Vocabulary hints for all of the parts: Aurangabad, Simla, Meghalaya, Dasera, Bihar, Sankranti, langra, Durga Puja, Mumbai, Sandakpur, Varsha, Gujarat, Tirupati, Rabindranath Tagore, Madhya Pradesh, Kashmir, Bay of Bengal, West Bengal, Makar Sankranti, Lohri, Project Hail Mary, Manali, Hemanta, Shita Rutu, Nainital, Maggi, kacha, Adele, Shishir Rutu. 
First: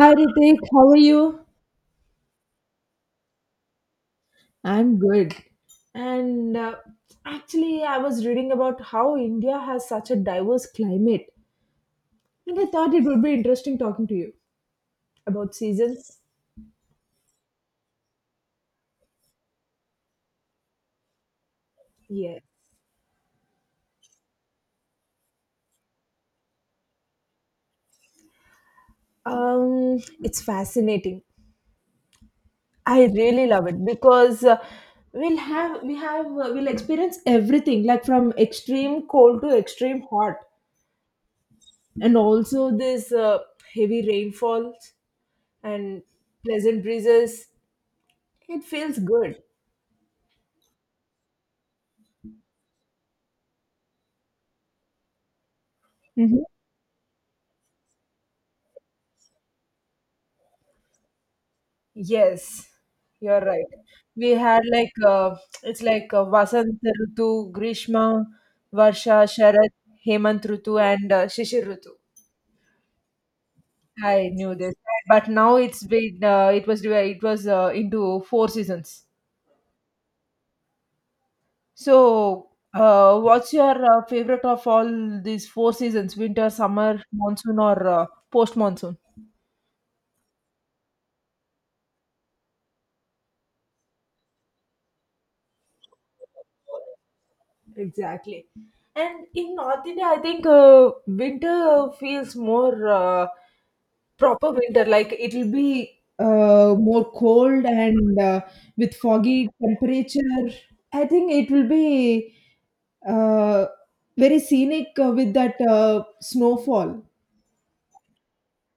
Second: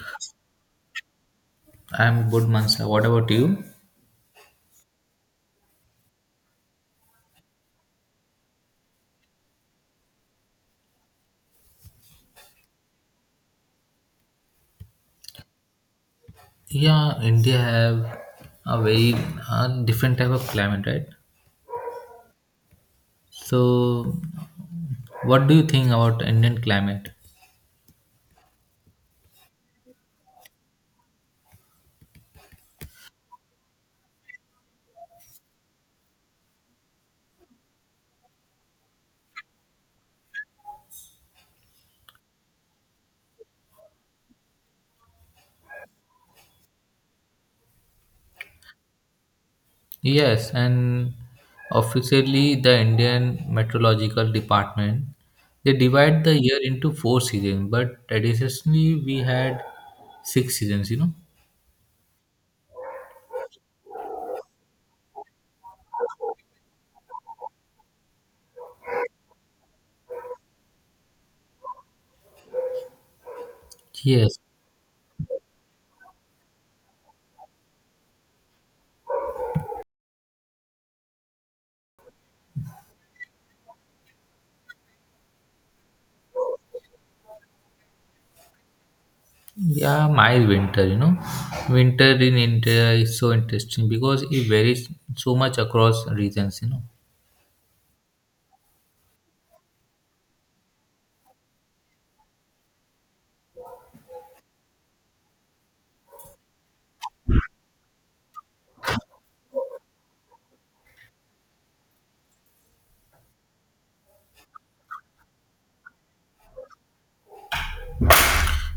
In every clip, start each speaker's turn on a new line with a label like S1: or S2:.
S1: Hi Ritik, how are you?
S2: I'm good, Mansa. What about you?
S1: I'm good. And actually, I was reading about how India has such a diverse climate, and I thought it would be interesting talking to you about seasons.
S2: Yeah, India have a very different type of climate, right?
S1: Yeah,
S2: So, what do you think about Indian climate?
S1: it's fascinating. I really love it because we'll have we have we'll experience everything, like from extreme cold to extreme hot, and also this heavy rainfalls and pleasant breezes. It feels good.
S2: Yes, and officially the Indian Meteorological Department they divide the
S1: Mhm.
S2: year into four seasons, but traditionally we had six seasons. You know.
S1: Yes, you're right. We had like It's like Vasant Rutu, Grishma, Varsha, Sharad, Hemant Rutu, and Shishir Rutu. I
S2: Yes.
S1: knew this, but now it's been it was into four seasons. So, what's your favorite of all these four seasons? Winter, summer, monsoon, or post monsoon?
S2: Yeah, my winter, you know, winter in India is so interesting because it varies so much across regions, you know.
S1: Exactly. And in North India, I think winter feels more proper winter. Like it'll be more cold and with foggy temperature. I think it will be uh, very scenic with that snowfall.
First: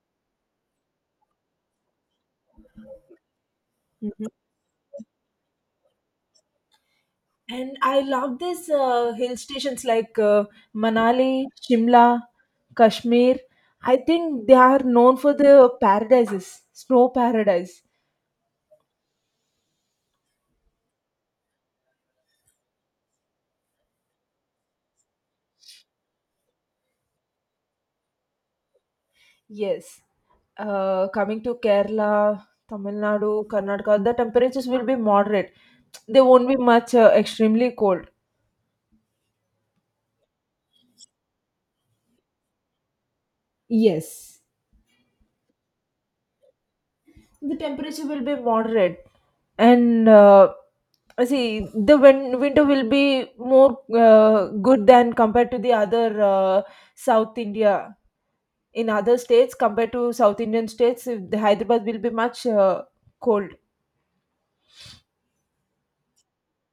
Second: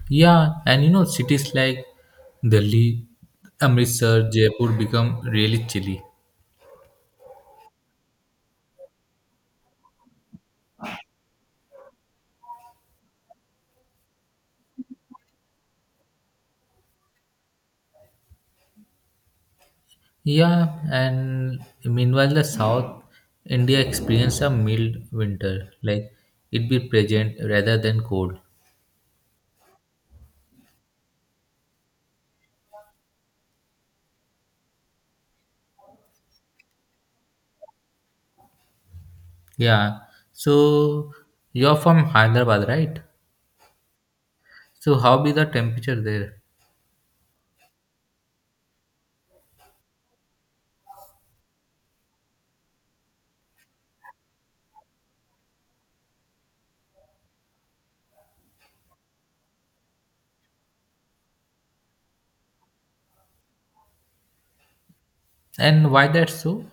S2: Yeah, and you know, cities like Delhi, Amritsar, Jaipur become really chilly.
S1: And I love these hill stations like Manali, Shimla, Kashmir. I think they are known for the paradises, snow paradise.
S2: Yeah, and meanwhile, the South India experience a mild winter, like it be present rather than cold.
S1: Yes. Coming to Kerala, Tamil Nadu, Karnataka, the temperatures will be moderate. They won't be much extremely cold.
S2: Yeah, so you're from Hyderabad, right?
S1: Yes.
S2: So how be the temperature there,
S1: The temperature will be moderate and see the winter will be more good than compared to the other South India, in other states. Compared to South Indian states, if the Hyderabad will be much cold.
S2: and why that's so?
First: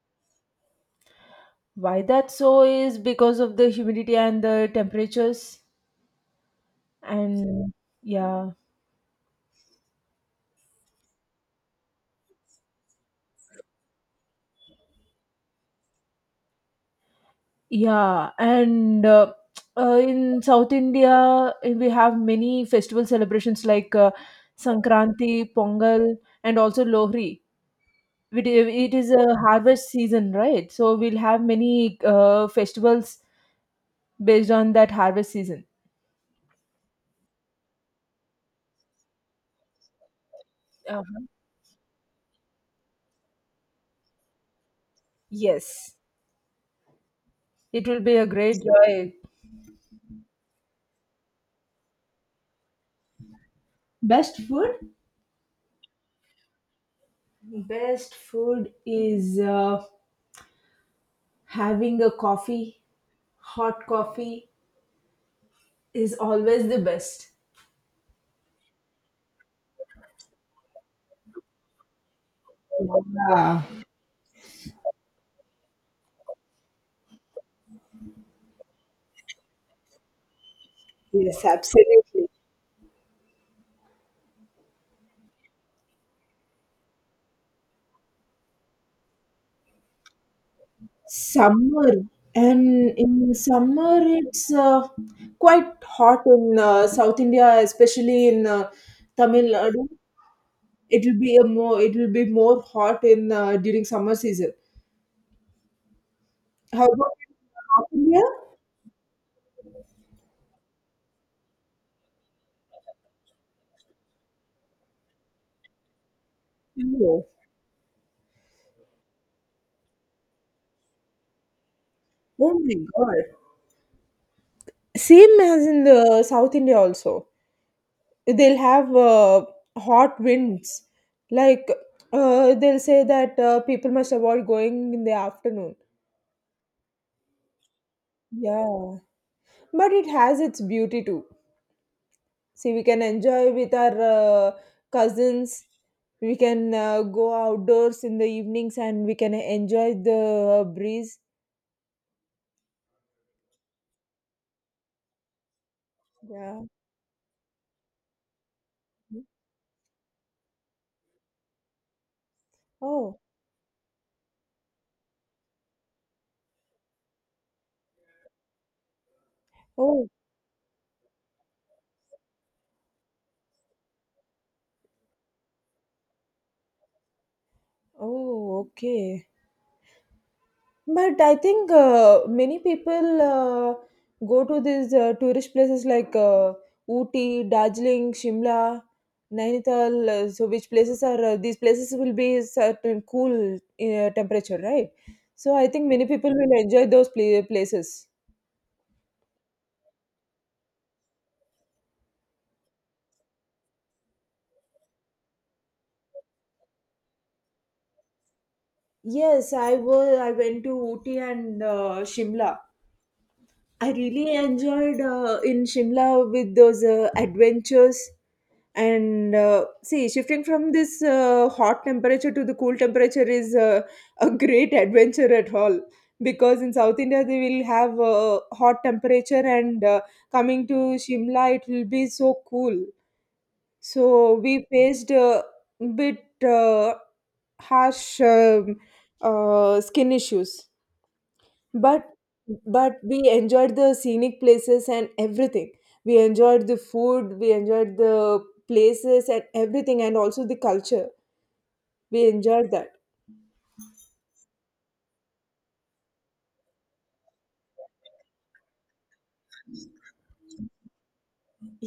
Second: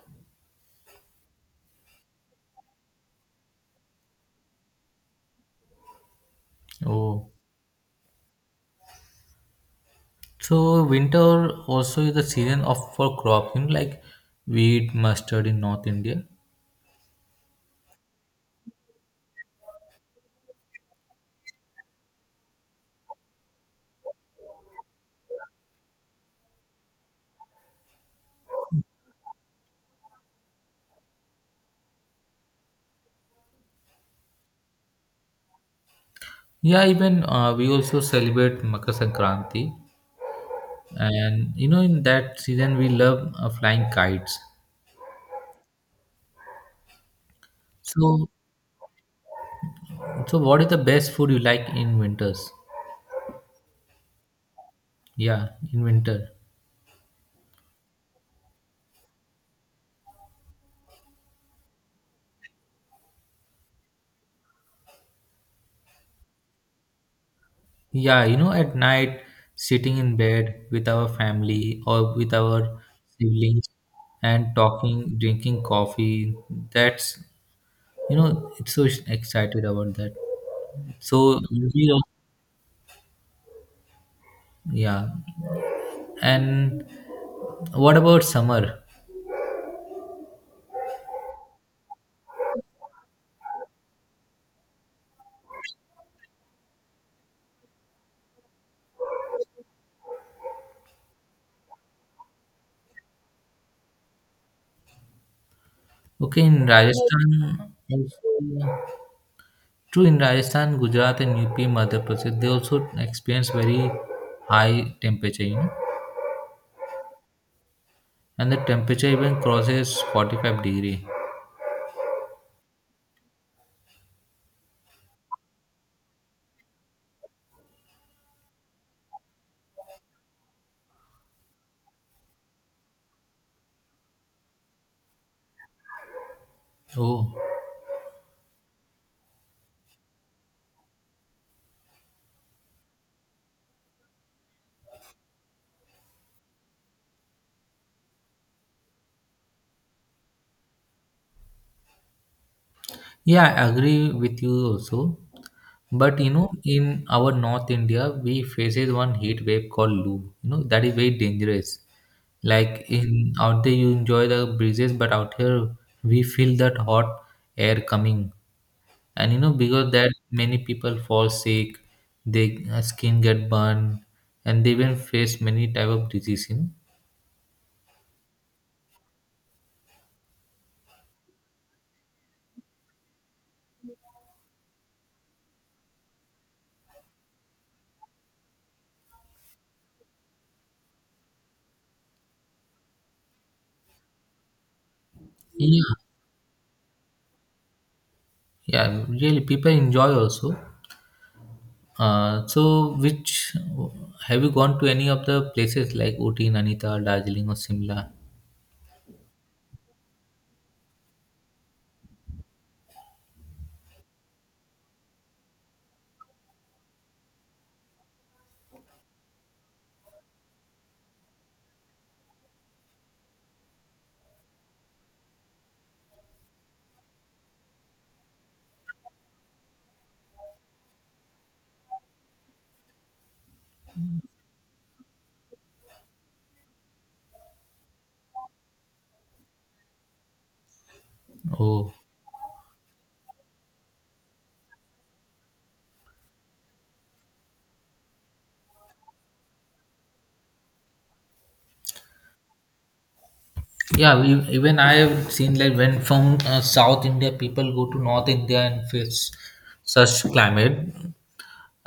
S1: Why that so is because of the humidity and the temperatures.
S2: Oh,
S1: And yeah.
S2: so winter also is the season of for crop, you know, like wheat, mustard in North India.
S1: Yeah, and in South India, we have many festival celebrations like Sankranti, Pongal, and also Lohri. It is a harvest season, right? So we'll have many festivals based on that harvest season.
S2: Yeah, even we also celebrate Makar Sankranti,
S1: uh
S2: and you know, in that season we love flying kites.
S1: Yes, it will be a
S2: So,
S1: great joy.
S2: so what is the best food you like in winters?
S1: Best food?
S2: Yeah, in winter.
S1: Best food is having a coffee. Hot coffee is always the best.
S2: Yeah, you know, at night, sitting in bed with our family or with our
S1: Yeah.
S2: siblings and talking, drinking coffee, that's, you know, it's so excited about that. So,
S1: Yes,
S2: you know,
S1: absolutely.
S2: yeah. And what about summer?
S1: Summer, and in summer it's quite hot in South India, especially in Tamil Nadu. It'll be more hot in during summer season.
S2: Okay, in
S1: How about in
S2: Rajasthan,
S1: North India?
S2: also, true in Rajasthan, Gujarat, and UP, Madhya Pradesh, they also experience very high temperature, you know,
S1: No.
S2: and the temperature even crosses 45 degree.
S1: Oh my God. Same as in the South India also. They'll have hot winds. Like they'll say that people must avoid going in the afternoon.
S2: Oh,
S1: Yeah, but it has its beauty too. See, we can enjoy with our cousins. We can go outdoors in the evenings and we can enjoy the breeze.
S2: yeah, I agree with you also. But you know,
S1: Yeah.
S2: in our North India, we faces one heat wave called Loo. You know, that is very dangerous. Like
S1: Oh.
S2: in out there, you enjoy the breezes, but out here, we feel that hot air coming. And you know, because
S1: Oh.
S2: that many people fall sick, their skin get burned, and they even face many type of disease. You know?
S1: Oh, okay. But I think many people go to these tourist places like Ooty, Darjeeling, Shimla, Nainital. So, which places are these places will be certain cool temperature, right? So, I
S2: Yeah,
S1: think many people will enjoy those places.
S2: yeah, really, people enjoy also. So which have you gone to any of the places like Ooty, Nainital, Darjeeling, or Simla?
S1: Yes, I was. I went to Ooty and Shimla. I really enjoyed in Shimla with those adventures, and see, shifting from this hot temperature to the cool temperature is a great adventure at all, because in South India they will have hot temperature, and coming to Shimla it will be so cool. So we faced a bit harsh skin issues.
S2: Oh,
S1: but but we enjoyed the scenic places and everything. We enjoyed the food, we enjoyed the places and everything, and also the culture. We enjoyed that.
S2: yeah. We, even I have seen like when from South India people go to North India and face such climate.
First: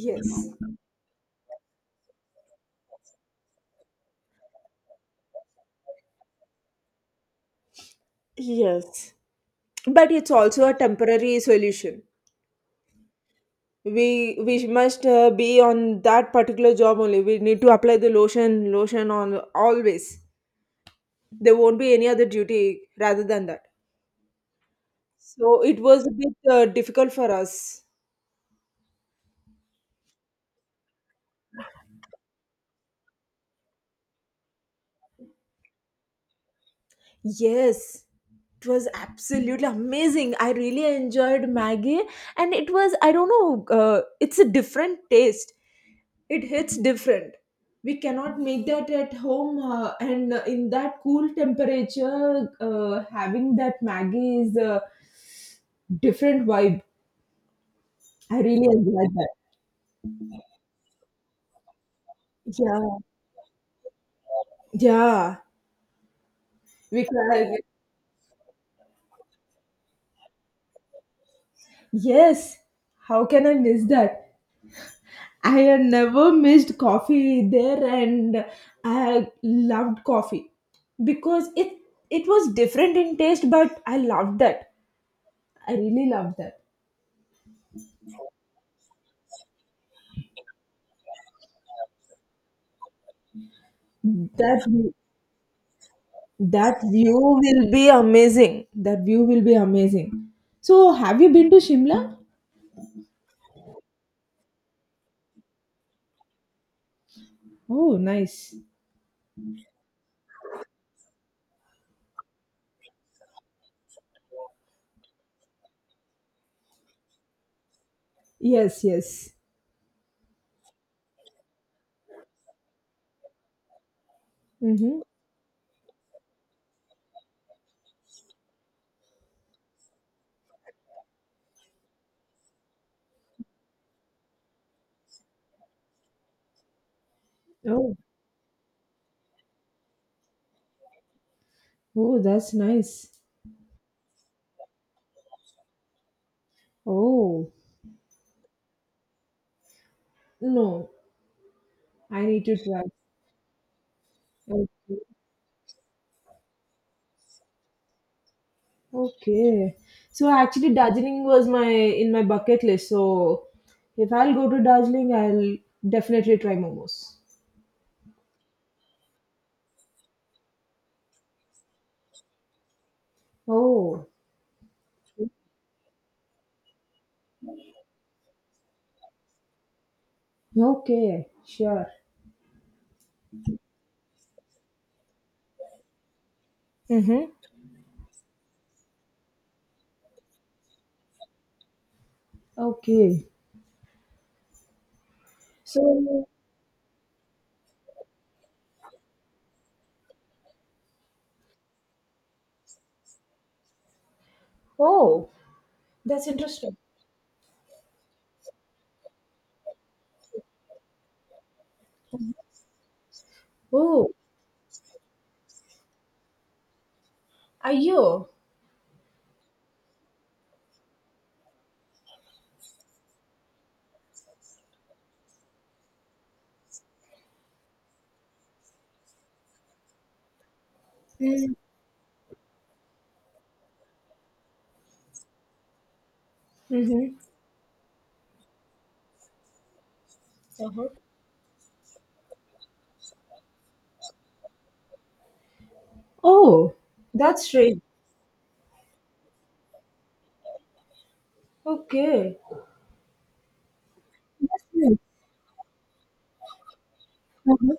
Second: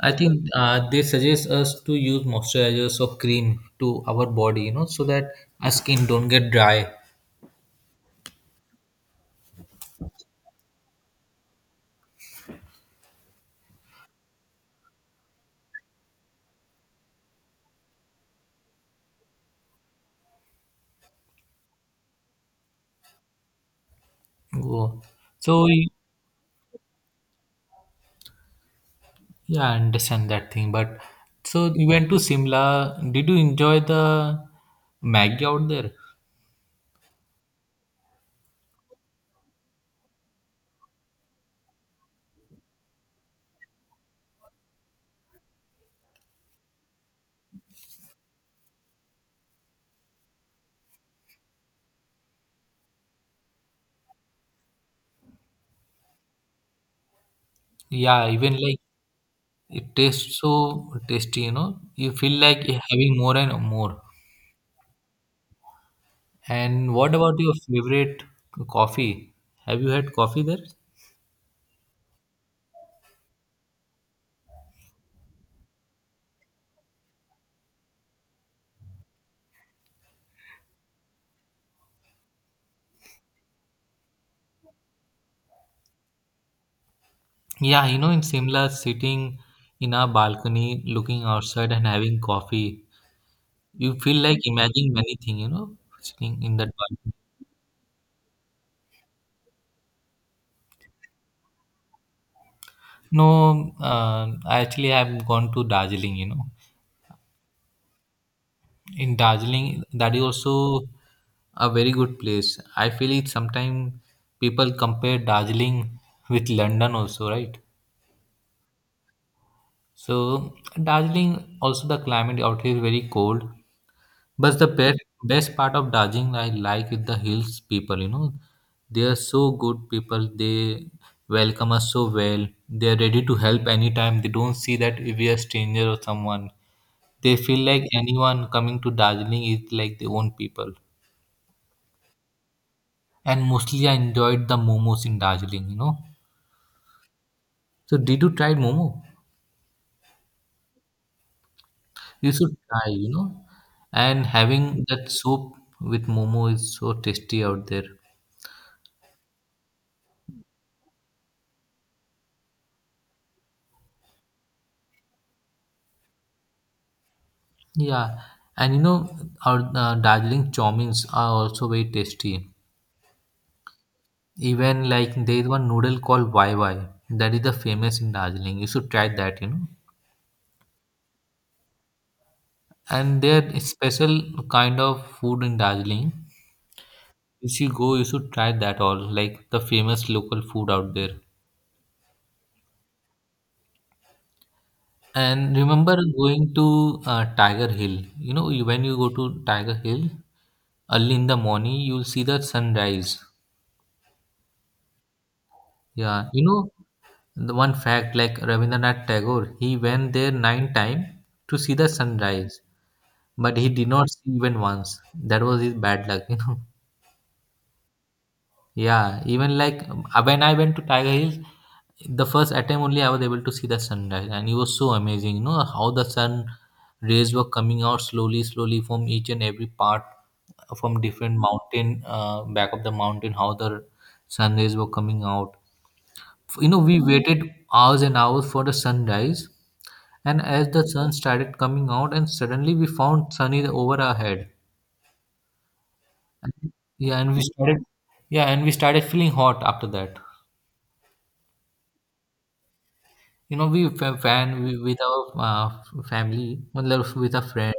S2: I think they suggest us to use moisturizers or cream to our body, you know, so that our skin don't get dry.
S1: Yes. But it's also a temporary solution. We must be on that particular job only. We need to apply the lotion on always. There won't be any other duty rather than that.
S2: Oh.
S1: So
S2: So
S1: it was a bit difficult for us.
S2: yeah, I understand that thing. But so you went to Simla. Did you enjoy the Maggi out there?
S1: Yes, it was absolutely amazing. I really enjoyed Maggie, and it was, I don't know, it's a different taste. It hits different. We cannot make that at home, and in that cool temperature, having that Maggie is a different vibe.
S2: Yeah,
S1: I
S2: even
S1: really
S2: like
S1: enjoyed that.
S2: it tastes so tasty, you know. You feel like you're
S1: Yeah,
S2: having more and more.
S1: yeah.
S2: And
S1: We
S2: what about your
S1: can,
S2: favorite coffee? Have you had coffee there?
S1: yes. How can I miss that? I had never missed coffee there, and I loved coffee because it was different in taste but I loved that. I really loved that.
S2: Yeah, you know, in Simla, sitting in our balcony, looking outside and having coffee, you feel like
S1: That
S2: imagining
S1: view-
S2: many things, you know, sitting in that
S1: that
S2: balcony.
S1: view will be amazing. That view will be amazing. So have you been to Shimla?
S2: No, I actually have gone to Darjeeling, you know.
S1: Oh nice.
S2: In Darjeeling, that is also a very good place. I feel it sometimes people compare Darjeeling with London also, right?
S1: Yes, yes.
S2: So Darjeeling also the climate out here is very cold. But the
S1: Mm-hmm.
S2: best best part of Darjeeling I like is the hills people, you know. They are so good people. They welcome us so well. They are ready to help anytime. They don't see that if we are stranger or someone. They feel like
S1: Oh,
S2: anyone coming to Darjeeling is like their own people.
S1: oh that's nice.
S2: And mostly I enjoyed the momos in Darjeeling, you know.
S1: Oh
S2: So did you try momo?
S1: no, I
S2: You
S1: need
S2: should
S1: to try.
S2: try, you know. And
S1: Okay.
S2: having that soup with momo is so tasty out there.
S1: Okay. So actually Darjeeling was my in my bucket list. So if I'll go to Darjeeling, I'll definitely try momos.
S2: Yeah, and you know our Darjeeling chowmins are also very tasty.
S1: Oh,
S2: Even like there is one noodle called YY that is the famous in Darjeeling. You should try that, you know.
S1: okay. Sure.
S2: And there is special kind of food in Darjeeling.
S1: Mm-hmm.
S2: If you go, you should try that all like the famous local food out there.
S1: Okay.
S2: And remember
S1: So.
S2: going to Tiger Hill. You know, when you go to Tiger Hill early in the morning, you'll see the sunrise.
S1: Oh, that's
S2: Yeah, you know,
S1: interesting.
S2: the one fact like Rabindranath Tagore, he went there 9 times to see the sunrise, but he did not
S1: Oh.
S2: see even once. That was his bad luck, you know.
S1: Are you?
S2: Yeah, even like when I went to Tiger Hills, the first attempt only I was able to see the sunrise, and it was so amazing. You know how the sun rays were coming out slowly, slowly from each and every part, from different
S1: Mm.
S2: mountain, back of the mountain, how the sun rays were coming out. You know, we
S1: Mm-hmm.
S2: waited hours and hours for the sunrise, and as the
S1: Uh-huh.
S2: sun started coming out, and suddenly we found sun is over our head.
S1: Oh,
S2: And- Yeah, and we
S1: that's
S2: started,
S1: strange.
S2: yeah, and we started feeling hot after that.
S1: Okay.
S2: You know, we fa-
S1: That's
S2: fan we,
S1: nice.
S2: with our family, मतलब with a
S1: Uh-huh.
S2: friend,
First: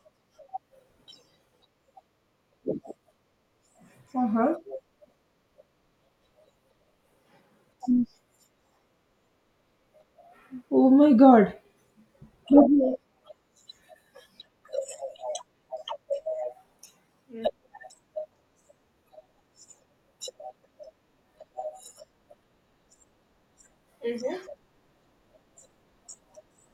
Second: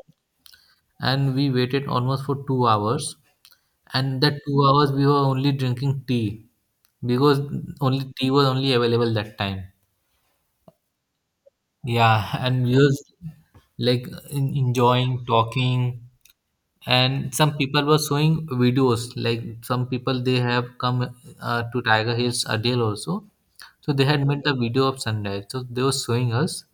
S2: and we waited almost for 2 hours. And that
S1: Uh-huh.
S2: 2 hours we were only drinking tea because only tea was only available that time.
S1: Oh my god.
S2: Yeah, and we
S1: Okay.
S2: was like enjoying talking, and some people were showing videos. Like some people they have come to Tiger Hills Adele also, so they had made the
S1: Mm.
S2: video of sunrise. So they were showing us,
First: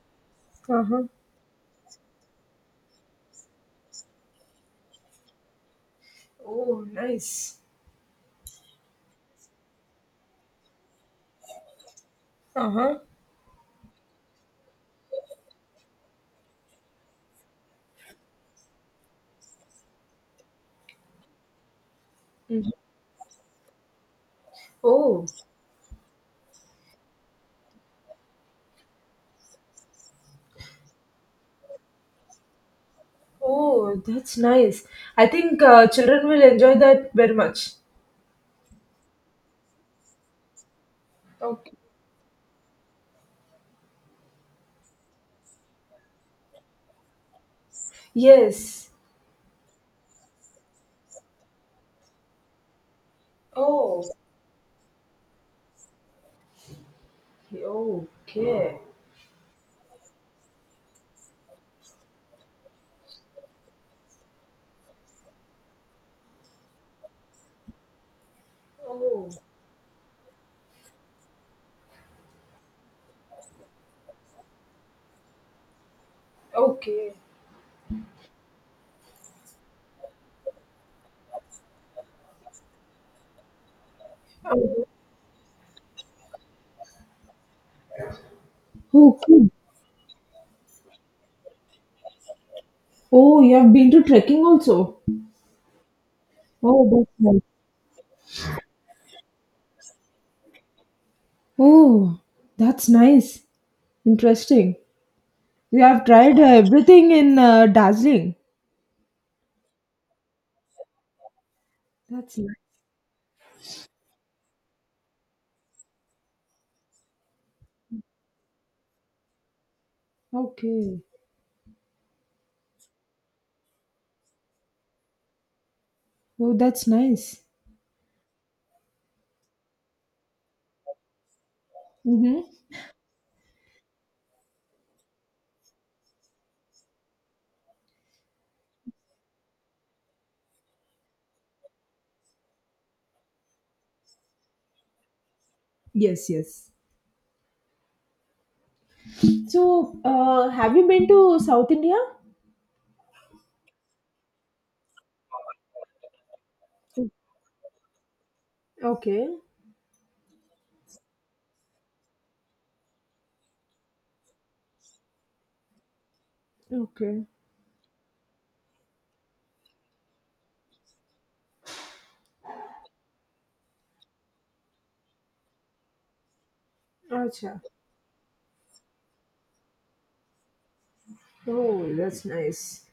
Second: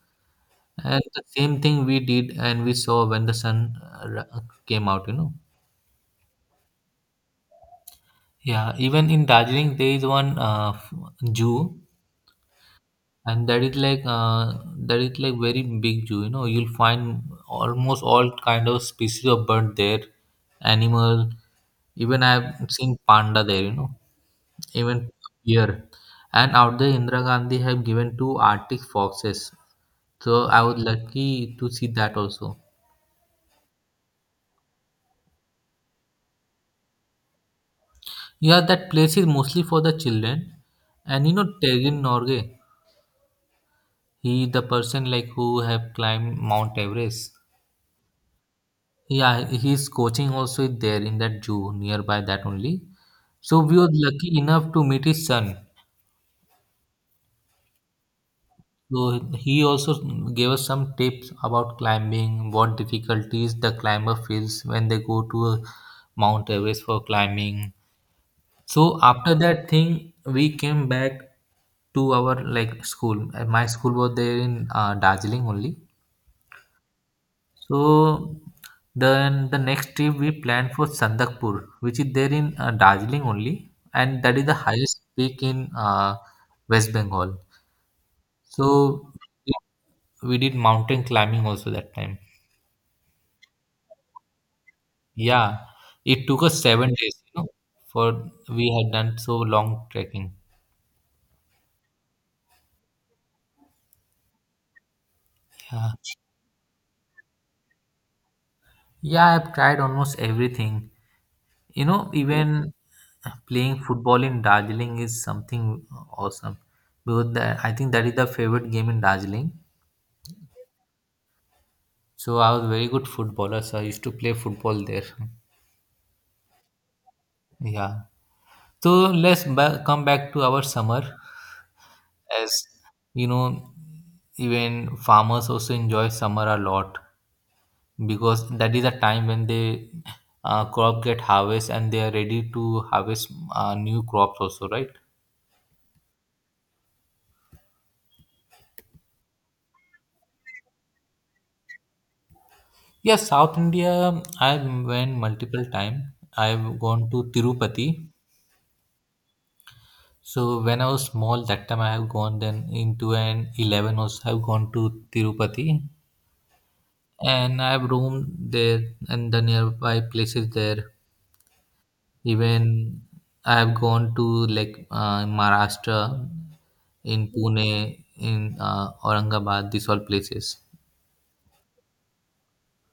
S2: and
S1: Uh-huh.
S2: the same thing we did and we saw when the sun came out, you know.
S1: Oh, nice.
S2: Yeah, even in Darjeeling there is one zoo,
S1: Uh-huh.
S2: and that is like very big zoo. You know, you'll find almost all kind of species of bird there, animal. Even
S1: Mhm.
S2: I've seen panda there. You know, even
S1: Oh,
S2: here, and out there Indira Gandhi have given two Arctic foxes. So I was lucky to see that also.
S1: oh, that's nice. I think children will enjoy that very much.
S2: Yeah, that place is mostly for the children. And you know
S1: Okay.
S2: Tergen Norgay, he the person like who have climbed Mount Everest.
S1: Yes.
S2: Yeah, his coaching also is there in that zoo nearby that only. So we were
S1: Oh,
S2: lucky enough to meet his son.
S1: okay. Oh, okay.
S2: So he also gave us some tips about climbing, what difficulties the climber feels when they go to a Mount Everest for climbing. So
S1: Oh.
S2: after that thing, we came back to our like school. My school was there in Darjeeling only. So then the next trip we planned for Sandakpur, which is there in Darjeeling only, and that is the highest peak in West Bengal. So
S1: Okay.
S2: we did mountain climbing also that time.
S1: Oh, you have been to trekking also.
S2: Yeah, it took us
S1: Oh,
S2: seven
S1: that's
S2: days,
S1: nice.
S2: you know, for we had done so long trekking.
S1: Oh, that's nice. Interesting. You
S2: Yeah.
S1: have tried everything in Darjeeling.
S2: Yeah, I've tried almost everything. You know,
S1: That's nice.
S2: even playing football in Darjeeling is something awesome because that, I think that is the favorite game in Darjeeling.
S1: Okay.
S2: So I was a very good footballer, so I used to play football there.
S1: Oh, that's nice.
S2: Yeah. So let's come back to our summer.
S1: Mm-hmm.
S2: As you know, even farmers also enjoy summer a lot because that is a time when they crop get harvest and they are ready to harvest new crops also, right?
S1: Yes, yes. So, have you been to South India?
S2: Yes, South India, I've went multiple time. I've gone to Tirupati.
S1: Okay,
S2: So when I was small, that time I have gone then into an 11 also I've gone to Tirupati
S1: okay.
S2: and I've roamed there and the nearby places there. Even I have gone to like Maharashtra, in
S1: Acha.
S2: Pune, in Aurangabad, these all places.
S1: Oh, that's nice.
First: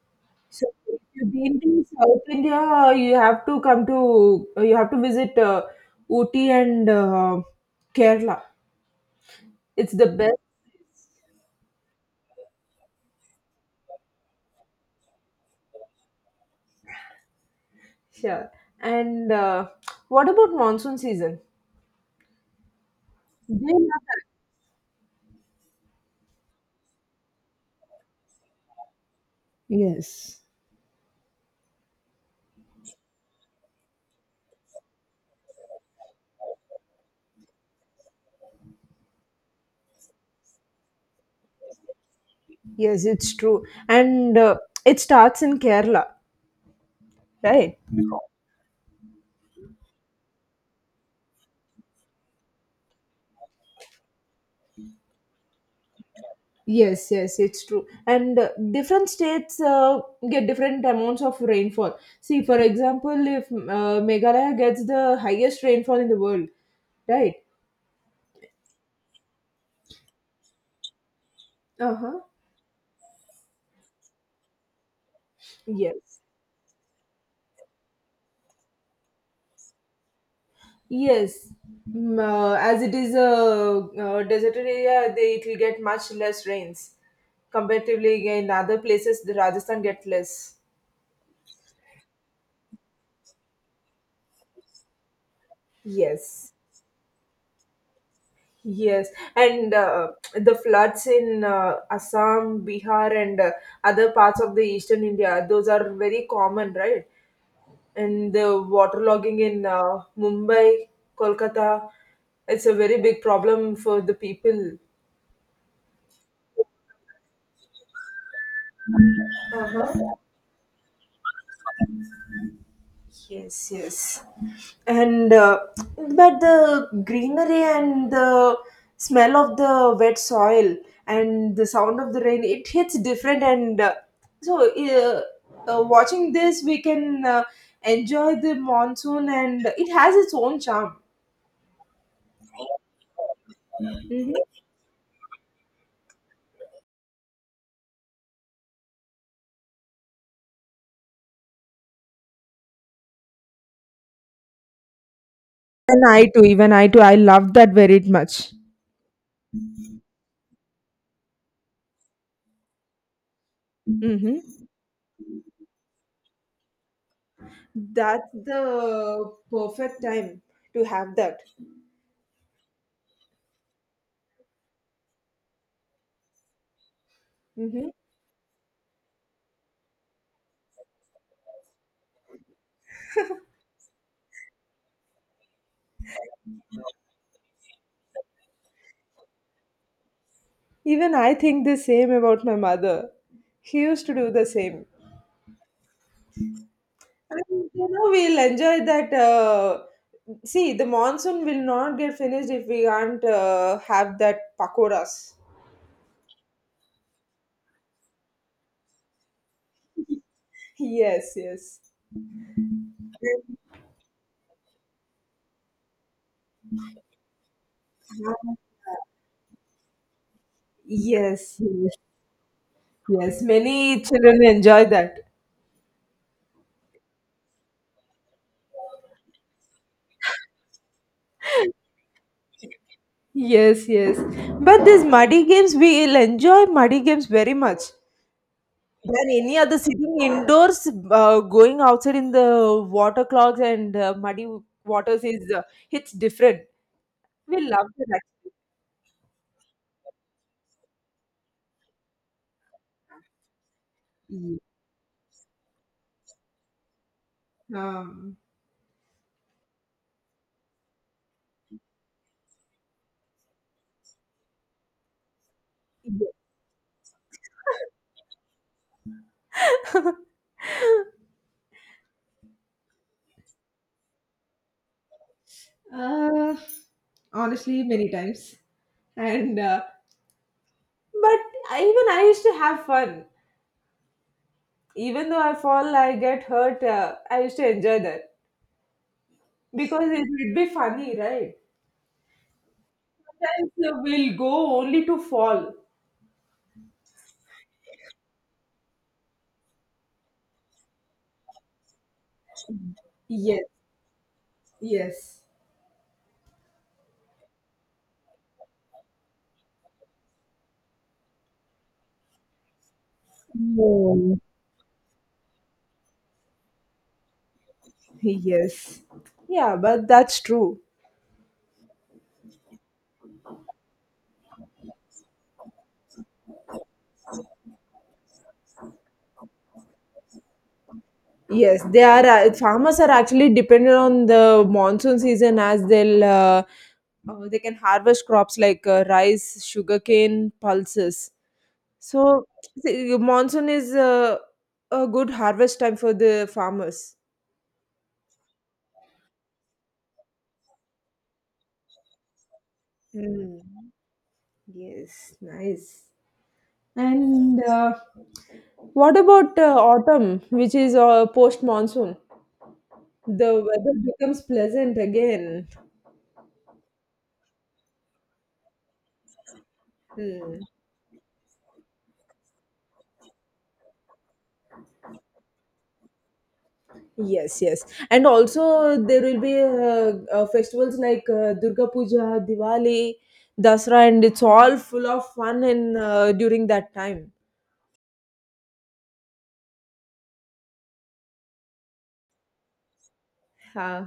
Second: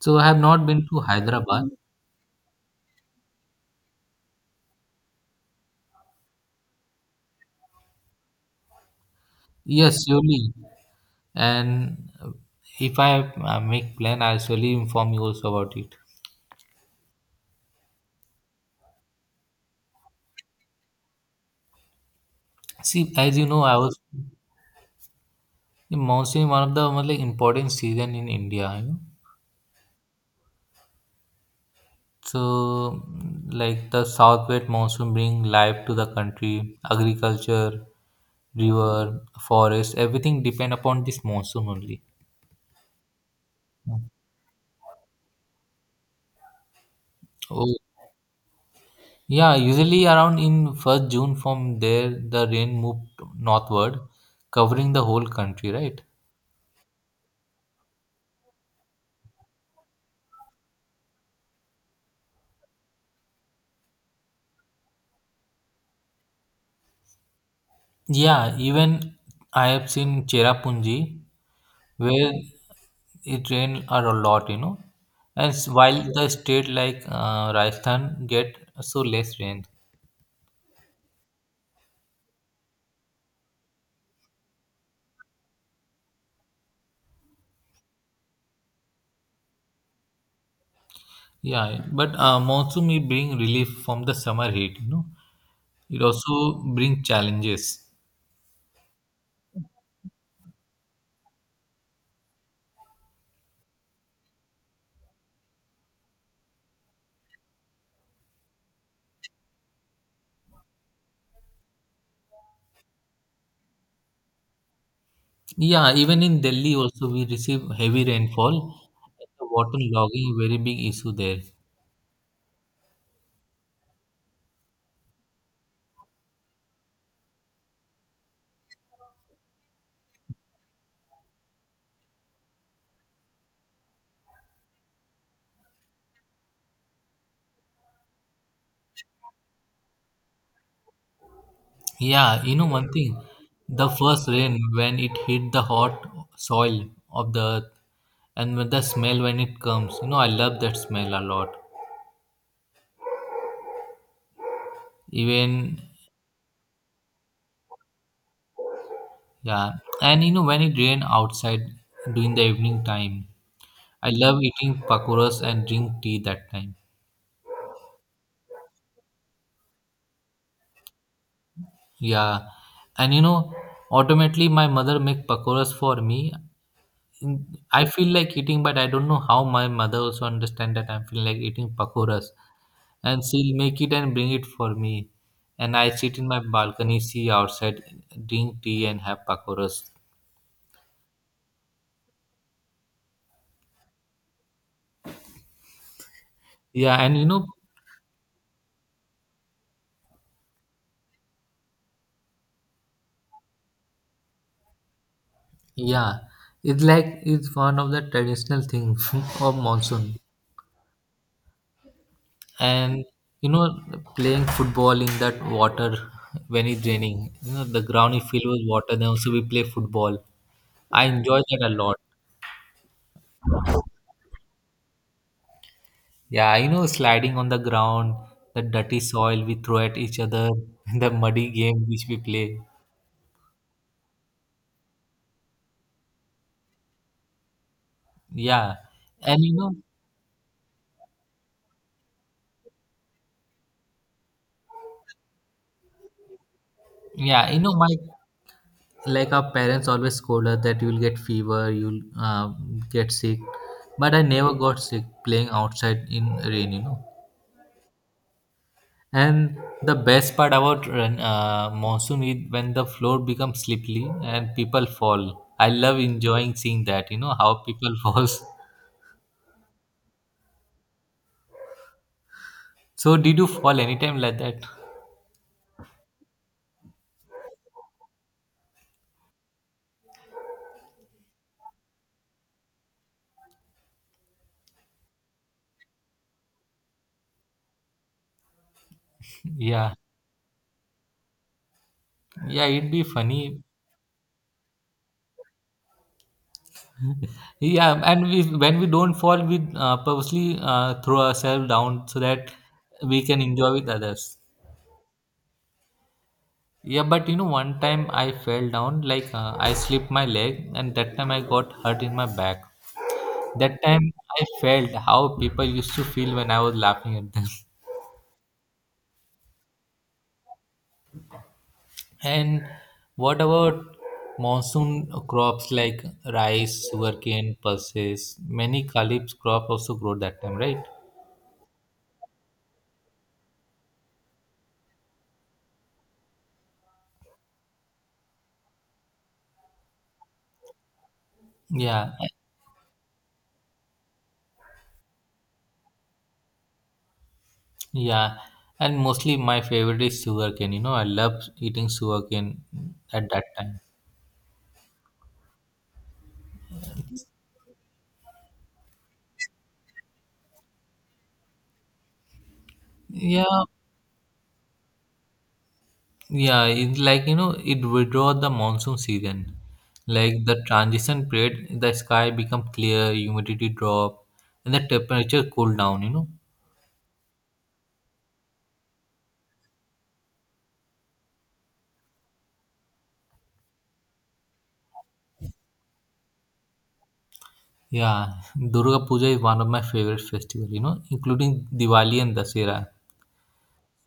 S2: So I have
S1: So,
S2: not been to
S1: if you've been
S2: Hyderabad.
S1: to South India, you have to come to, you have to visit Ooty and Kerala. It's
S2: Yes,
S1: the best.
S2: surely. And if I make plan, I'll surely inform you also about it.
S1: Yeah. And what about monsoon season?
S2: See, as you
S1: They
S2: know, I was
S1: love that.
S2: the monsoon is one of the most like important season in India. You know?
S1: Yes,
S2: So, like the southwest monsoon bring life to the country, agriculture, river, forest, everything depend upon this monsoon only.
S1: yes, it's true.
S2: Mm.
S1: And It starts in Kerala,
S2: Oh,
S1: right?
S2: yeah, usually around in first June from there the rain moved northward, covering the whole country, right?
S1: Yes, yes, it's true. And different states get different amounts of rainfall. See, for example, if Meghalaya gets the highest rainfall in the world, right?
S2: Yeah, even I have seen Cherrapunji
S1: Uh huh.
S2: where it rain a lot, you know. And while
S1: Yes.
S2: the state like Rajasthan get so less rain.
S1: Yes. As it is a, uh, deserted area, they, it will get much less rains. Comparatively, in other places, the Rajasthan get less.
S2: Yeah, but monsoon may bring relief from the summer heat, you know. It
S1: Yes.
S2: also bring challenges.
S1: Yes, and the floods in Assam, Bihar, and other parts of the eastern India, those are very common, right? And the waterlogging in Mumbai, Kolkata, it's a very big problem for the people.
S2: Yeah, even in Delhi also we receive heavy rainfall. The water
S1: Uh,
S2: logging very big issue there.
S1: Yes, yes. And but the greenery and the smell of the wet soil and the sound of the rain, it hits different. And so, uh, watching this, we can enjoy the monsoon, and it has its own charm.
S2: Yeah, you know one thing, the first
S1: Hmm.
S2: rain when it hit the hot soil of the earth and with the smell when it comes, you know, I love that smell a lot. Even
S1: And I too, even I too, I love that very much.
S2: yeah, and you know when it rain outside during the evening time, I love
S1: Mm-hmm.
S2: eating pakoras and drink tea that time.
S1: That's the perfect time to have that.
S2: Yeah, and you know, automatically my mother make pakoras for me. Mm, I
S1: Mm-hmm.
S2: feel like eating, but I don't know how my mother also understand that I'm feeling like eating pakoras. And she'll make it and bring it for me. And I sit in my balcony, see outside, drink tea and have pakoras.
S1: Even I think the same about my mother. He used to do the same.
S2: Yeah, and you
S1: And
S2: know,
S1: you know, we'll enjoy that. See, the monsoon will not get finished if we can't have that pakoras.
S2: yeah, it's like it's one of the traditional things of monsoon.
S1: Yes, yes.
S2: And you
S1: And,
S2: know, playing football in that water when it's raining, you know, the ground is
S1: uh,
S2: filled with water. Then also we play football. I enjoy
S1: yes,
S2: that a
S1: yes,
S2: lot.
S1: yes. Many children enjoy that.
S2: Yeah, you know, sliding on the ground, the dirty soil we throw at each other, the muddy game which we play.
S1: Yes, yes. But these muddy games, we'll enjoy muddy games very much
S2: Yeah,
S1: than
S2: and you
S1: any
S2: know,
S1: other sitting indoors. Going outside in the water clogs and muddy waters is it's different.
S2: yeah,
S1: We
S2: you know,
S1: love
S2: my
S1: that actually.
S2: like our parents always scold us that you'll get fever, you'll get sick, but I never got sick playing outside in rain, you know.
S1: Um,
S2: And the best part about monsoon is when the floor becomes slippery and people fall. I love enjoying seeing that, you know, how people falls. So did you fall anytime like that?
S1: yeah. Honestly, many times. And but I, even I used to have fun. Even though I fall, I get hurt. I used to enjoy that
S2: Yeah,
S1: because it would be funny, right?
S2: yeah, it'd be funny.
S1: Sometimes we'll go only to fall.
S2: Yeah, and when we don't fall, we purposely throw ourselves down so that we can
S1: Yes,
S2: enjoy with others.
S1: yes.
S2: Yeah, but you know, one time I fell down, like I slipped my leg, and that time I got hurt in my back. That time
S1: Oh,
S2: I felt how people used to feel when I was laughing at them.
S1: yes. Yeah, but that's true.
S2: And what about monsoon crops like rice, sugarcane, pulses? Many khalif crops also grow that time, right?
S1: Yes, they are. Farmers are actually dependent on the monsoon season as they'll they can harvest crops like rice, sugarcane, pulses.
S2: Yeah.
S1: So see, monsoon is a good harvest time for the farmers.
S2: Yeah, and mostly my favorite is sugarcane. You know, I love eating sugarcane at that time.
S1: Mm. Yes, nice. And what about autumn, which is post monsoon?
S2: Yeah,
S1: The weather becomes pleasant again.
S2: yeah, it's like you know, it withdraw the monsoon season. Like
S1: Hmm.
S2: the transition period, the sky become clear, humidity drop, and the temperature cool down, you know.
S1: Yes, yes, and also there will be festivals like Durga Puja, Diwali, Dasra, and it's all full of fun and during that time.
S2: Yeah, Durga Puja is one of my favorite festival, you know, including Diwali and Dasera.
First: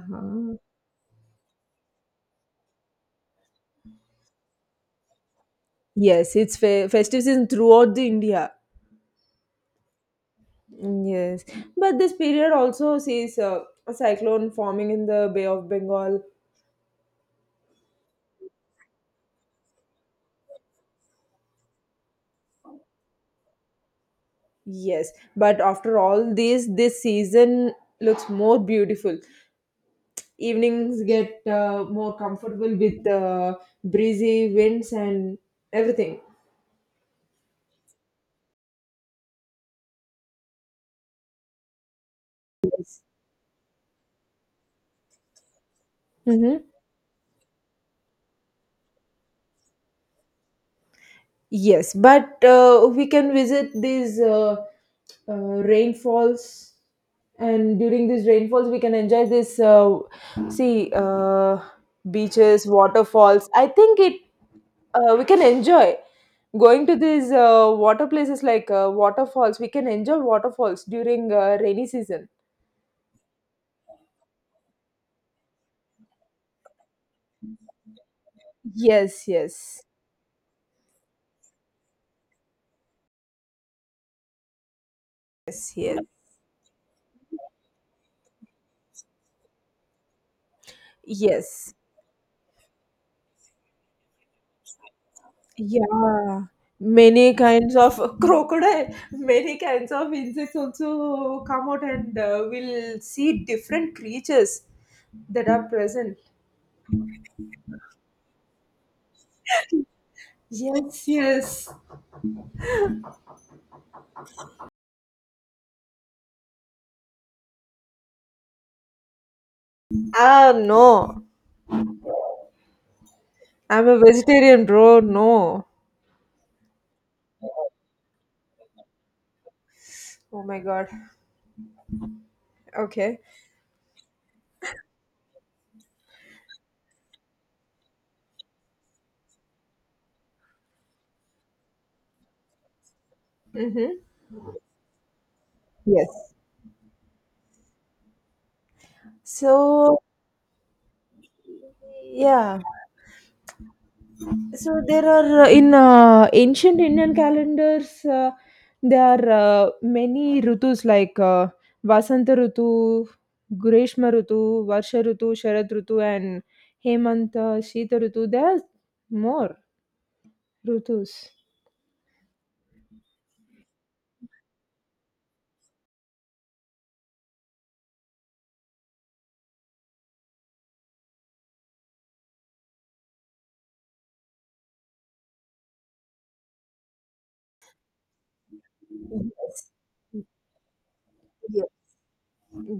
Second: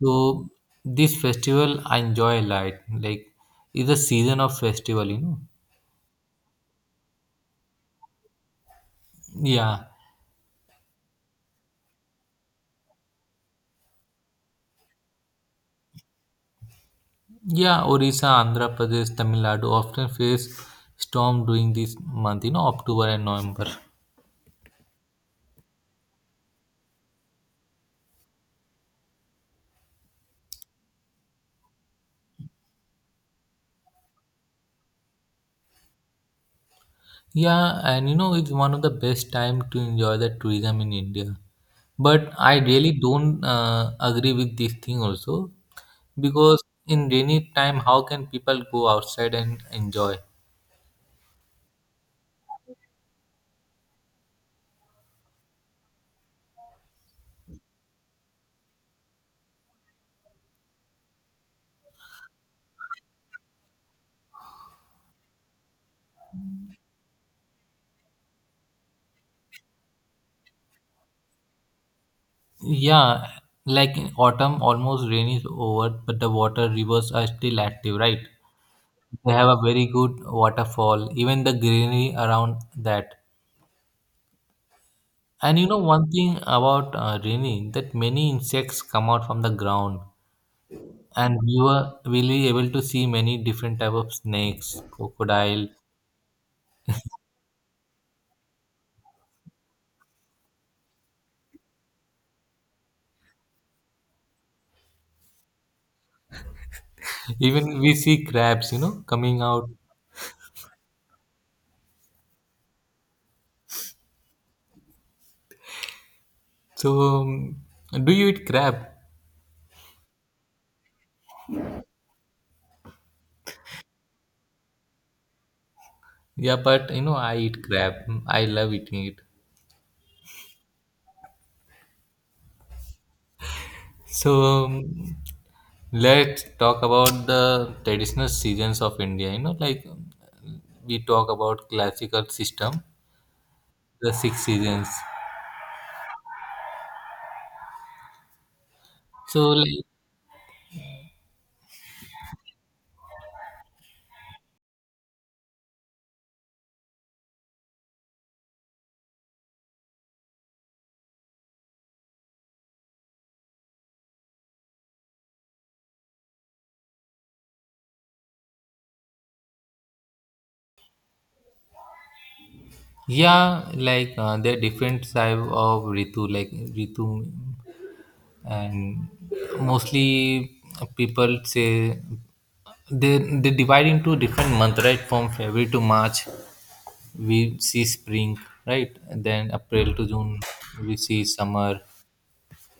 S2: So this festival I enjoy a lot. Like it's a season of festival, you know.
S1: Yes, it's festive season throughout the India.
S2: Yeah.
S1: Mm. Yes, but this period also sees a cyclone forming in the Bay of Bengal.
S2: Yeah, Orissa, Andhra Pradesh, Tamil Nadu often face storm during this month, you know, October and November.
S1: Yes, but after all this, this season looks more beautiful. Evenings get more comfortable with the breezy winds and everything.
S2: Yeah, and you know, it's one of the best time to enjoy the tourism in India. But I really don't agree with this thing also,
S1: Mm-hmm.
S2: because in rainy time, how can people go outside and enjoy?
S1: Yes, but we can visit these rainfalls, and during these rainfalls, we can enjoy this. See, beaches, waterfalls. I think it we can enjoy going to these water places like waterfalls. We can enjoy waterfalls during rainy season.
S2: Yeah, like in autumn, almost rain is over, but the water rivers are still active, right?
S1: Yes,
S2: They have a
S1: yes.
S2: very good waterfall, even the greenery around that. And you
S1: Yes,
S2: know
S1: yes.
S2: one thing about Rini, that many insects come out from the ground, and we
S1: Yes.
S2: were will be able to see many different type of snakes, crocodile,
S1: Yeah. Many kinds of crocodile, many kinds of insects also come out and we'll see different creatures that are present.
S2: even we see crabs, you know, coming out.
S1: Yes, yes.
S2: So, do you eat crab?
S1: Ah, no. I'm a vegetarian, bro. No.
S2: Yeah, but you know I eat crab. I love eating it.
S1: Oh my god. Okay.
S2: So let's talk about the traditional seasons of India. You know, like we talk about classical system,
S1: Mm-hmm.
S2: the six seasons.
S1: Yes.
S2: So like
S1: So, yeah. So there are in ancient Indian calendars there are many rutus like Vasanta Rutu, Greshma Rutu, Varsha Rutu, Sharad Rutu, and Hemanta, Shita Rutu. There are more rutus.
S2: yeah, like there are different type of ritu, and mostly people say they divide into different month, right? From February to March, we see spring, right? And then
S1: Yes.
S2: April to June, we see
S1: Ye-
S2: summer.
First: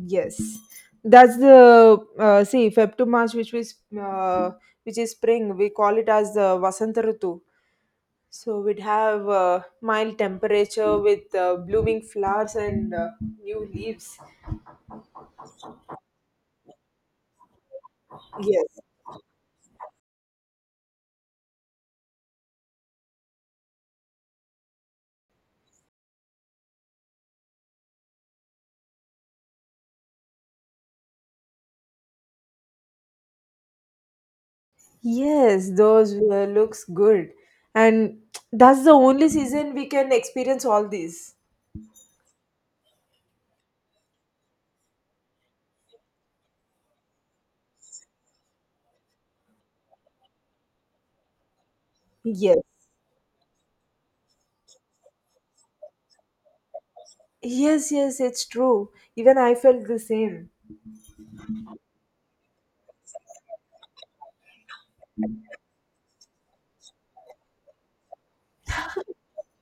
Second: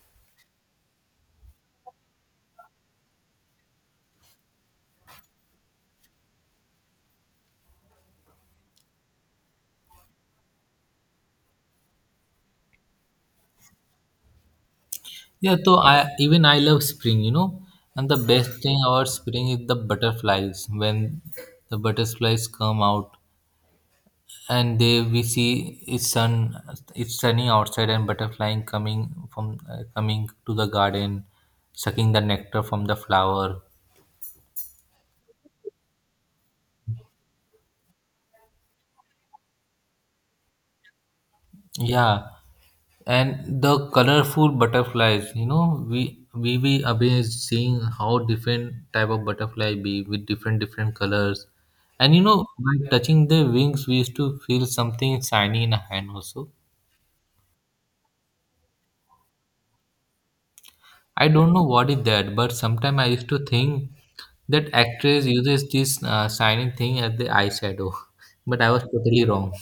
S1: Yes, that's the see Feb to March, uh, which is spring. We call it as the Vasanta Rutu. So we'd have mild temperature with blooming flowers and new leaves.
S2: Yeah, so I love spring, you know, and the best thing
S1: Yes.
S2: about spring is the butterflies. When the butterflies come out and they we see it's sunny outside and butterfly coming from coming to the garden, sucking the nectar from the flower.
S1: Yes, those looks good. And that's the only season we can experience all these.
S2: Yeah, and the colorful butterflies. You know, we amazed seeing how different type of butterfly be with different different colors, and you know, by
S1: Yes.
S2: touching their wings, we used to feel something shiny in a hand also.
S1: Yes, yes, it's true. Even I felt the same.
S2: I don't know what is that, but sometimes I used to think that actress uses this shiny thing as the eyeshadow, but I was totally wrong.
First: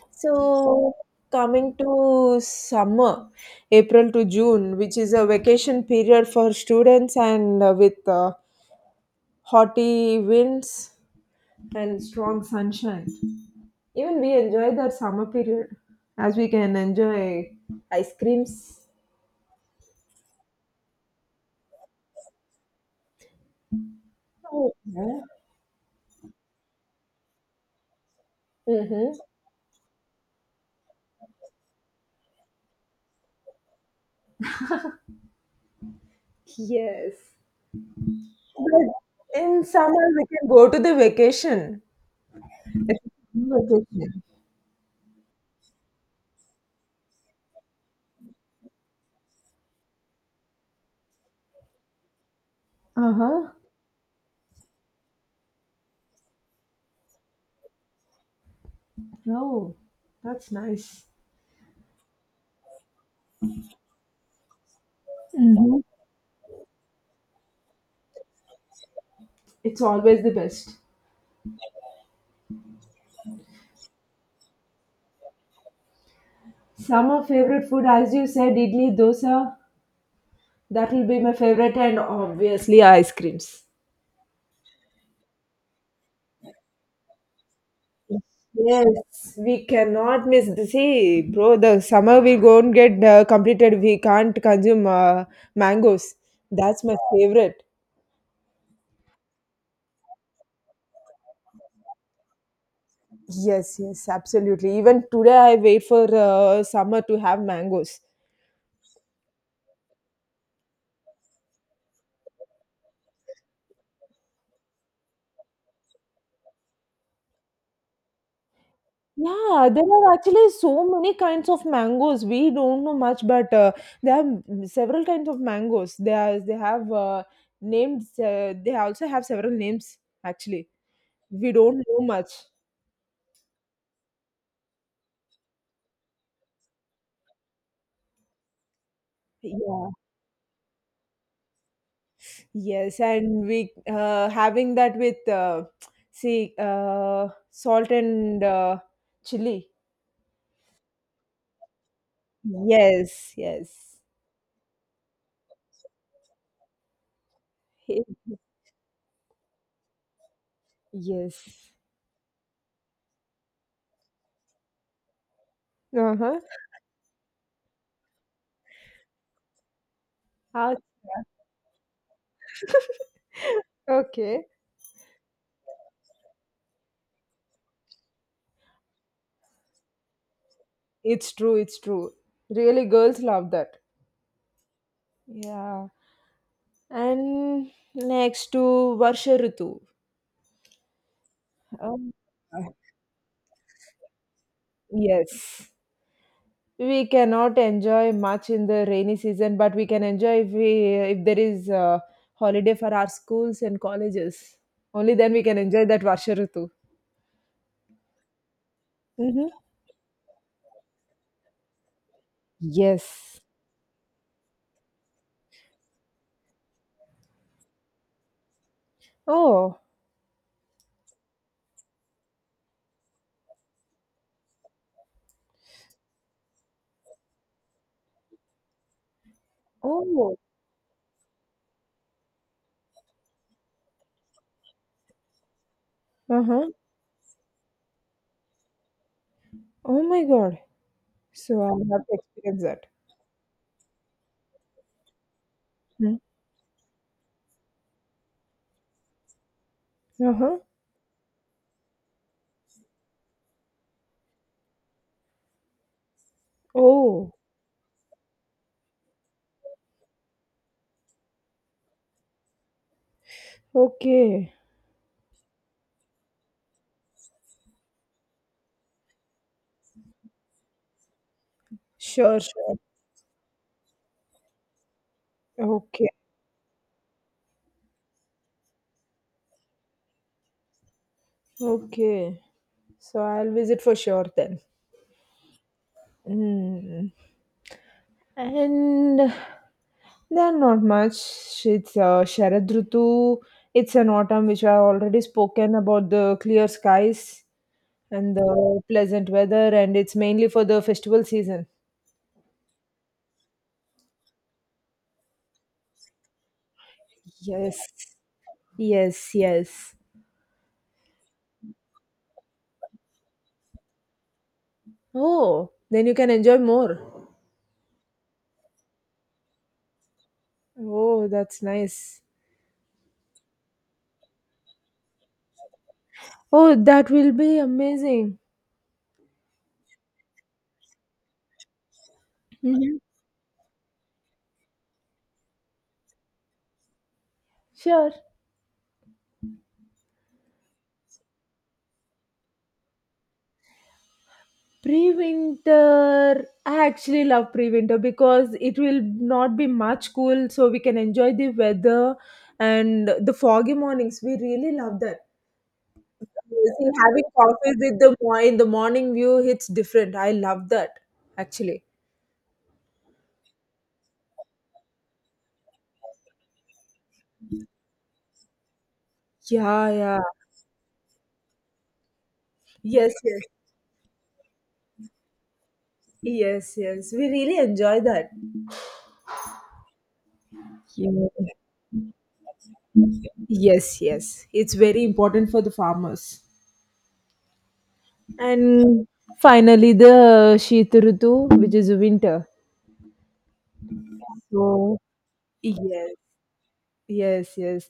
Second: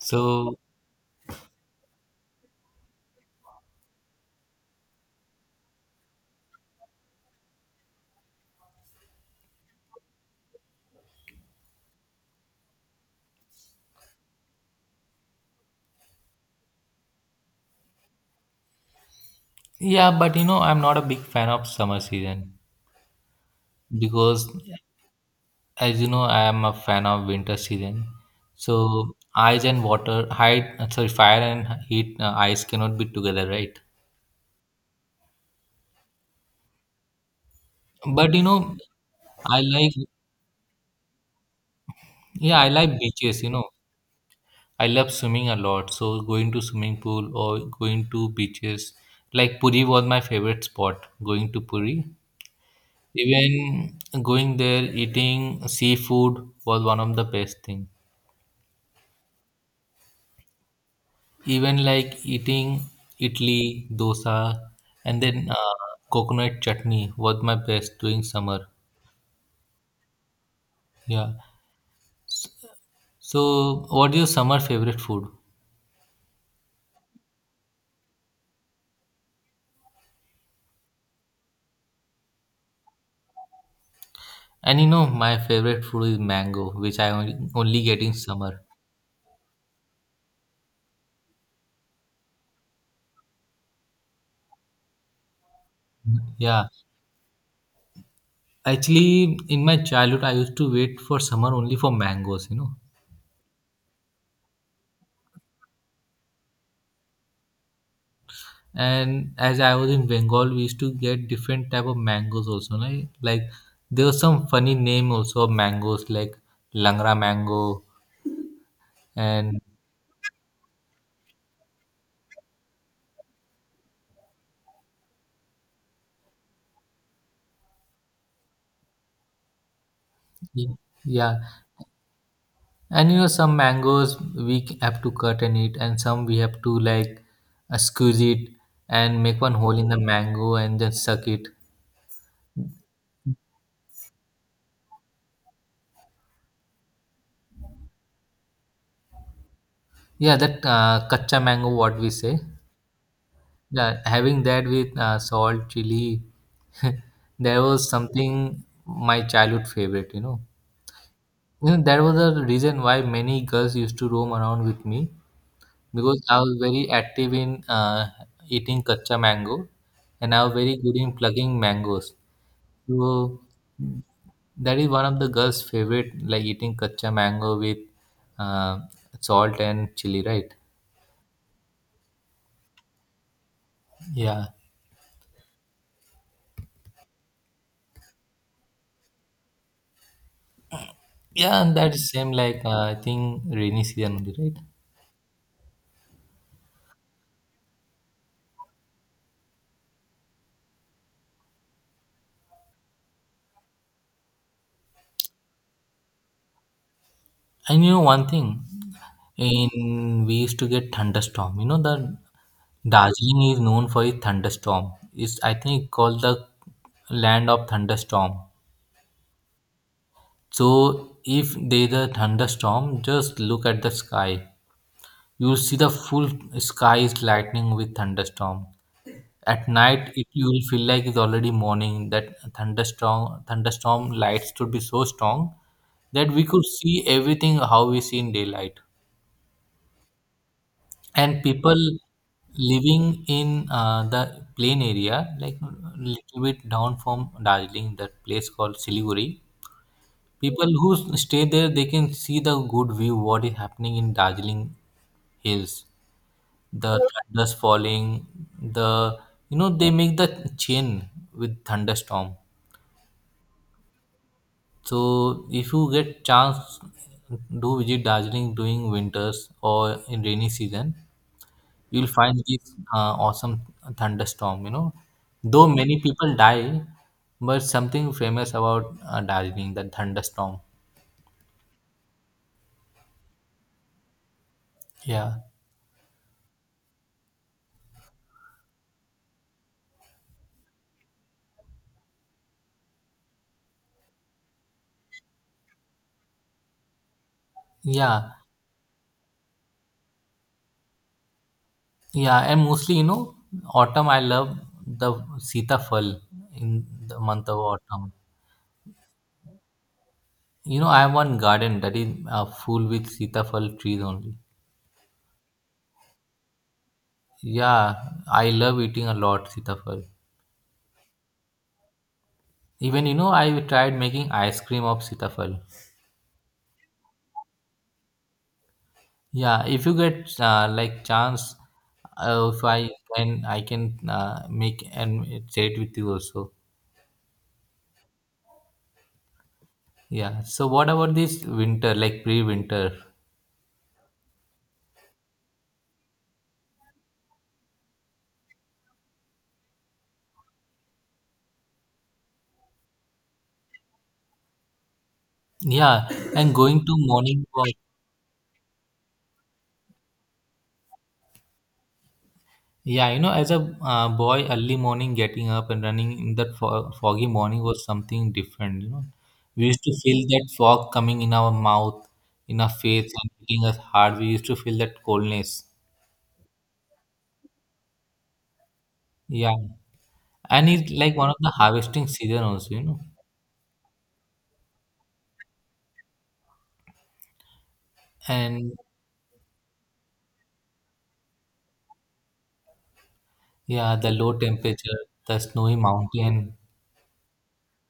S2: So
S1: So coming to summer, April to June, which is a vacation period for students and with haughty winds and strong sunshine. Even we enjoy that summer period as we can enjoy ice creams.
S2: yeah, but you know, I'm not a big fan of summer season, because
S1: Oh, yeah.
S2: as you know, I am a fan of winter season.
S1: Mm-hmm.
S2: So ice and water, hide, sorry, fire and heat, ice cannot be together, right?
S1: Yes.
S2: But you know,
S1: But
S2: I
S1: in
S2: like,
S1: summer, we can go to the vacation.
S2: yeah, I like
S1: It's
S2: beaches. You
S1: a
S2: know,
S1: vacation.
S2: I love swimming a lot. So going to swimming pool or going to beaches, like Puri was my favorite spot. Going to Puri,
S1: Uh huh.
S2: even going there, eating seafood was one of the best thing.
S1: Oh, that's nice.
S2: Even like eating idli, dosa, and then
S1: Mhm.
S2: coconut chutney was my best during summer.
S1: It's always the best.
S2: Yeah. So, what is your summer favorite food?
S1: Summer favorite food, as you said, idli, dosa. That will be my favorite, and obviously ice creams.
S2: And you know, my favorite food is mango, which I only get in summer.
S1: Yes, we cannot miss. See, bro, the summer we won't get completed. We can't consume mangoes.
S2: Yeah.
S1: That's my favorite.
S2: Actually, in my childhood, I used to wait for summer only for mangoes, you know.
S1: Yes, yes, absolutely. Even today, I wait for summer to have mangoes.
S2: And as I was in Bengal, we used to get different type of mangoes also. Like there was some funny name also of mangoes, like langra mango and...
S1: Yeah, there are actually so many kinds of mangoes. We don't know much, but there are several kinds of mangoes. They are they have names. They also have several names. Actually,
S2: Ye- Yeah,
S1: we don't know much.
S2: and you know some mangoes have to cut and eat, and some we have to like squeeze it and make one hole in
S1: Yeah.
S2: the mango and then suck it.
S1: Yes, and we having that with see salt and chili.
S2: Yeah, that kacha mango, what we say.
S1: Yes, yes,
S2: Yeah, having that with salt, chili, there was something my childhood favorite.
S1: yes.
S2: You know that was the reason why many girls used to roam around with me,
S1: Uh
S2: because I
S1: huh.
S2: was very active in eating kacha mango, and I was
S1: Ah,
S2: very good in plugging mangoes. So
S1: okay.
S2: that is one of the girls' favorite, like eating kacha mango with uh, salt and chili, right?
S1: It's true. It's true. Really, girls love that.
S2: Yeah,
S1: Yeah. And next to Varsha Ritu.
S2: yeah, and that is
S1: Um,
S2: same like I think rainy season only, right?
S1: yes. We cannot enjoy much in the rainy season, but we can enjoy if we, if there is a holiday for our schools and colleges, only then we can enjoy that Varsha Ritu.
S2: And you know one thing,
S1: Mm-hmm.
S2: in we used to get thunderstorm. You know the
S1: Yes.
S2: Darjeeling is known for its thunderstorm. It's I think called the land of thunderstorm.
S1: Oh.
S2: So if there's a thunderstorm, just look at the sky. You see the full sky is lightning with thunderstorm. At night, it
S1: Oh,
S2: you will feel like it's already morning. That thunderstorm lights should be so strong that we could
S1: uh-huh.
S2: see everything how we see in daylight.
S1: Oh my god,
S2: And
S1: so I
S2: people
S1: have to experience that.
S2: living in the plain area, like
S1: Hmm.
S2: little bit down from Darjeeling, that place called Siliguri.
S1: Uh-huh.
S2: People who stay there, they can see the good view what is happening in Darjeeling hills, the
S1: Oh.
S2: thunders falling, the you know they make the chain with thunderstorm.
S1: Okay.
S2: So if you get chance, do visit Darjeeling during winters or in rainy season, you'll find
S1: Sure,
S2: this
S1: sure.
S2: awesome thunderstorm, you know. Though many
S1: Okay.
S2: people die, but something famous about Darjeeling, the thunderstorm.
S1: Okay, so I'll visit for sure then.
S2: Yeah.
S1: Mm. And there are not much. It's Sharad Rutu. It's an autumn which I already spoken about, the clear skies
S2: Yeah,
S1: and the pleasant weather, and it's mainly for the festival season.
S2: yeah, and mostly you know autumn I love the sitafal in the month of
S1: Yes,
S2: autumn.
S1: yes, yes.
S2: You know, I have one garden that is full with sitafal trees only.
S1: Oh, then you can enjoy more.
S2: Yeah, I love eating a lot sitafal.
S1: Oh, that's nice.
S2: Even you know, I tried making ice cream of sitafal.
S1: Oh, that will be amazing.
S2: Yeah, if you get like chance, if I
S1: Mhm.
S2: can, I can make and share it with you also.
S1: Sure.
S2: Yeah. So what about this winter, like pre-winter?
S1: Pre-winter, I actually love pre-winter because it will not be much cool, so we can enjoy the weather and the foggy mornings. We really love that.
S2: Yeah, and going
S1: See,
S2: to
S1: having
S2: morning walk.
S1: coffee with the in the morning view, it's different. I love that actually.
S2: Yeah, you know, as a boy, early morning getting up and running in that fo foggy morning was something different, you know. We used
S1: Yeah,
S2: to
S1: yeah.
S2: feel that fog coming in our mouth, in our face,
S1: Yes,
S2: and
S1: yes,
S2: hitting us hard. We used to feel that coldness.
S1: yes, yes. We really enjoy that.
S2: Yeah. And it's like
S1: Yeah.
S2: one of the harvesting season also, you know.
S1: Yes, yes. It's very important for the farmers.
S2: And
S1: And finally, the Sheet Rutu, which is winter.
S2: yeah, the low
S1: So
S2: temperature, the snowy
S1: yes,
S2: mountain.
S1: yes, yes.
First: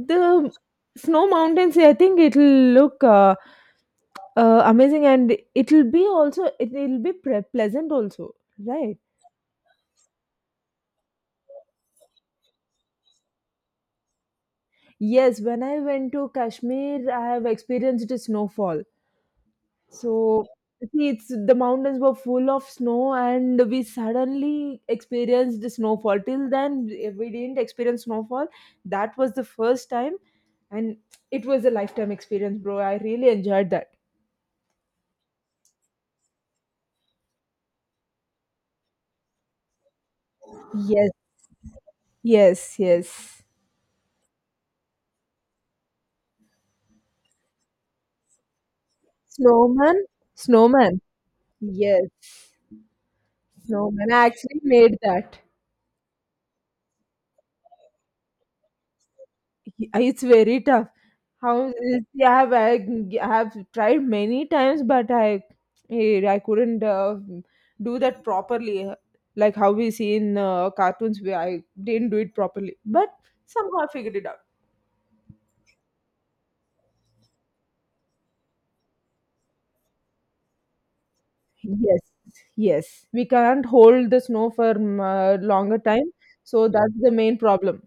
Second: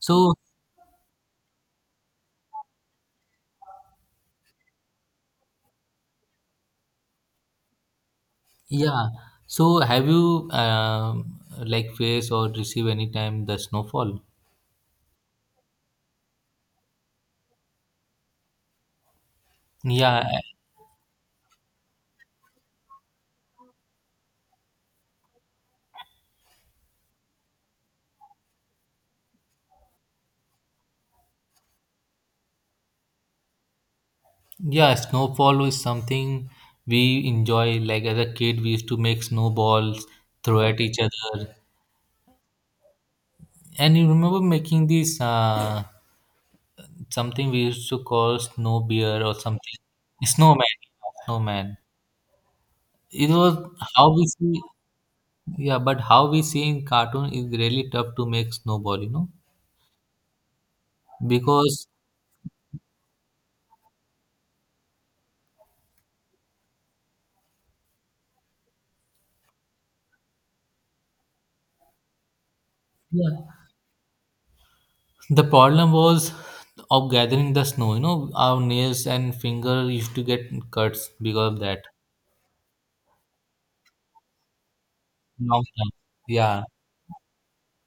S2: So
S1: snow mountains, I think it'll look amazing, and it'll be also, it'll be pre pleasant also, right?
S2: yeah, so have you like faced or received any time the snowfall?
S1: Yes, when I went to Kashmir, I have experienced a snowfall.
S2: Yeah.
S1: So, see, it's, the mountains were full of snow and we suddenly experienced the snowfall. Till then, we didn't experience snowfall. That was the first time, and it was a lifetime experience, bro. I really enjoyed that.
S2: Yeah, snowfall is something we enjoy. Like as a kid, we used to make snowballs, throw at each
S1: Yes.
S2: other.
S1: Yes, yes.
S2: And you remember making this something we used to call snow bear or something,
S1: Snowman?
S2: snowman,
S1: Snowman.
S2: snowman.
S1: Yes.
S2: It was
S1: Snowman.
S2: how
S1: I
S2: we
S1: actually
S2: see,
S1: made that.
S2: yeah, but how we see in cartoon is really tough to make snowball, you know,
S1: It's very tough.
S2: because
S1: I have tried many times, but I, I couldn't do that properly, like how we see in cartoons. Where I didn't do it properly, but
S2: yeah,
S1: somehow I figured it out.
S2: the problem was of gathering the snow. You know, our nails and finger used to get cuts because of that.
S1: Yes, yes. We can't hold the snow for
S2: Long
S1: longer
S2: time.
S1: time,
S2: Yeah.
S1: so that's the main problem.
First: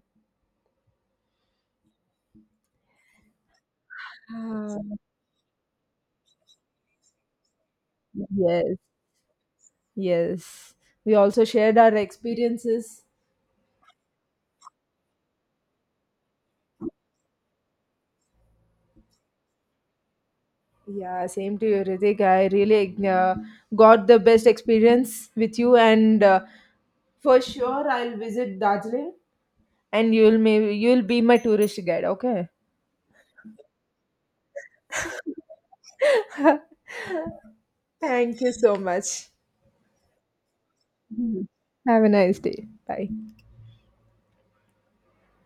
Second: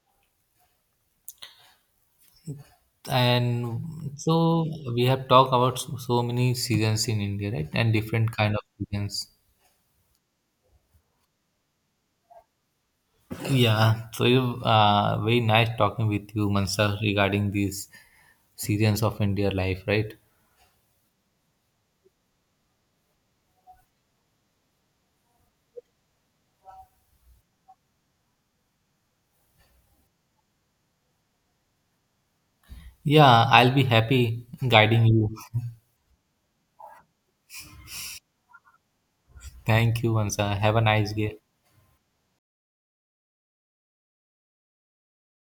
S2: And so
S1: Ah.
S2: we have talked about so many seasons in India, right? And different kind of
S1: Yes.
S2: seasons.
S1: Yes, we also shared our experiences.
S2: Yeah. So you very nice talking with you, Mansa, regarding these seasons of India life, right?
S1: Yeah, same to you, Ritik. I really got the best experience with you, and for sure I'll visit Darjeeling, and you'll maybe you'll be my tourist guide. Okay.
S2: Yeah, I'll be happy guiding you.
S1: Thank you so much.
S2: Thank you, Mansa. Have a nice day.
S1: Have a nice day. Bye.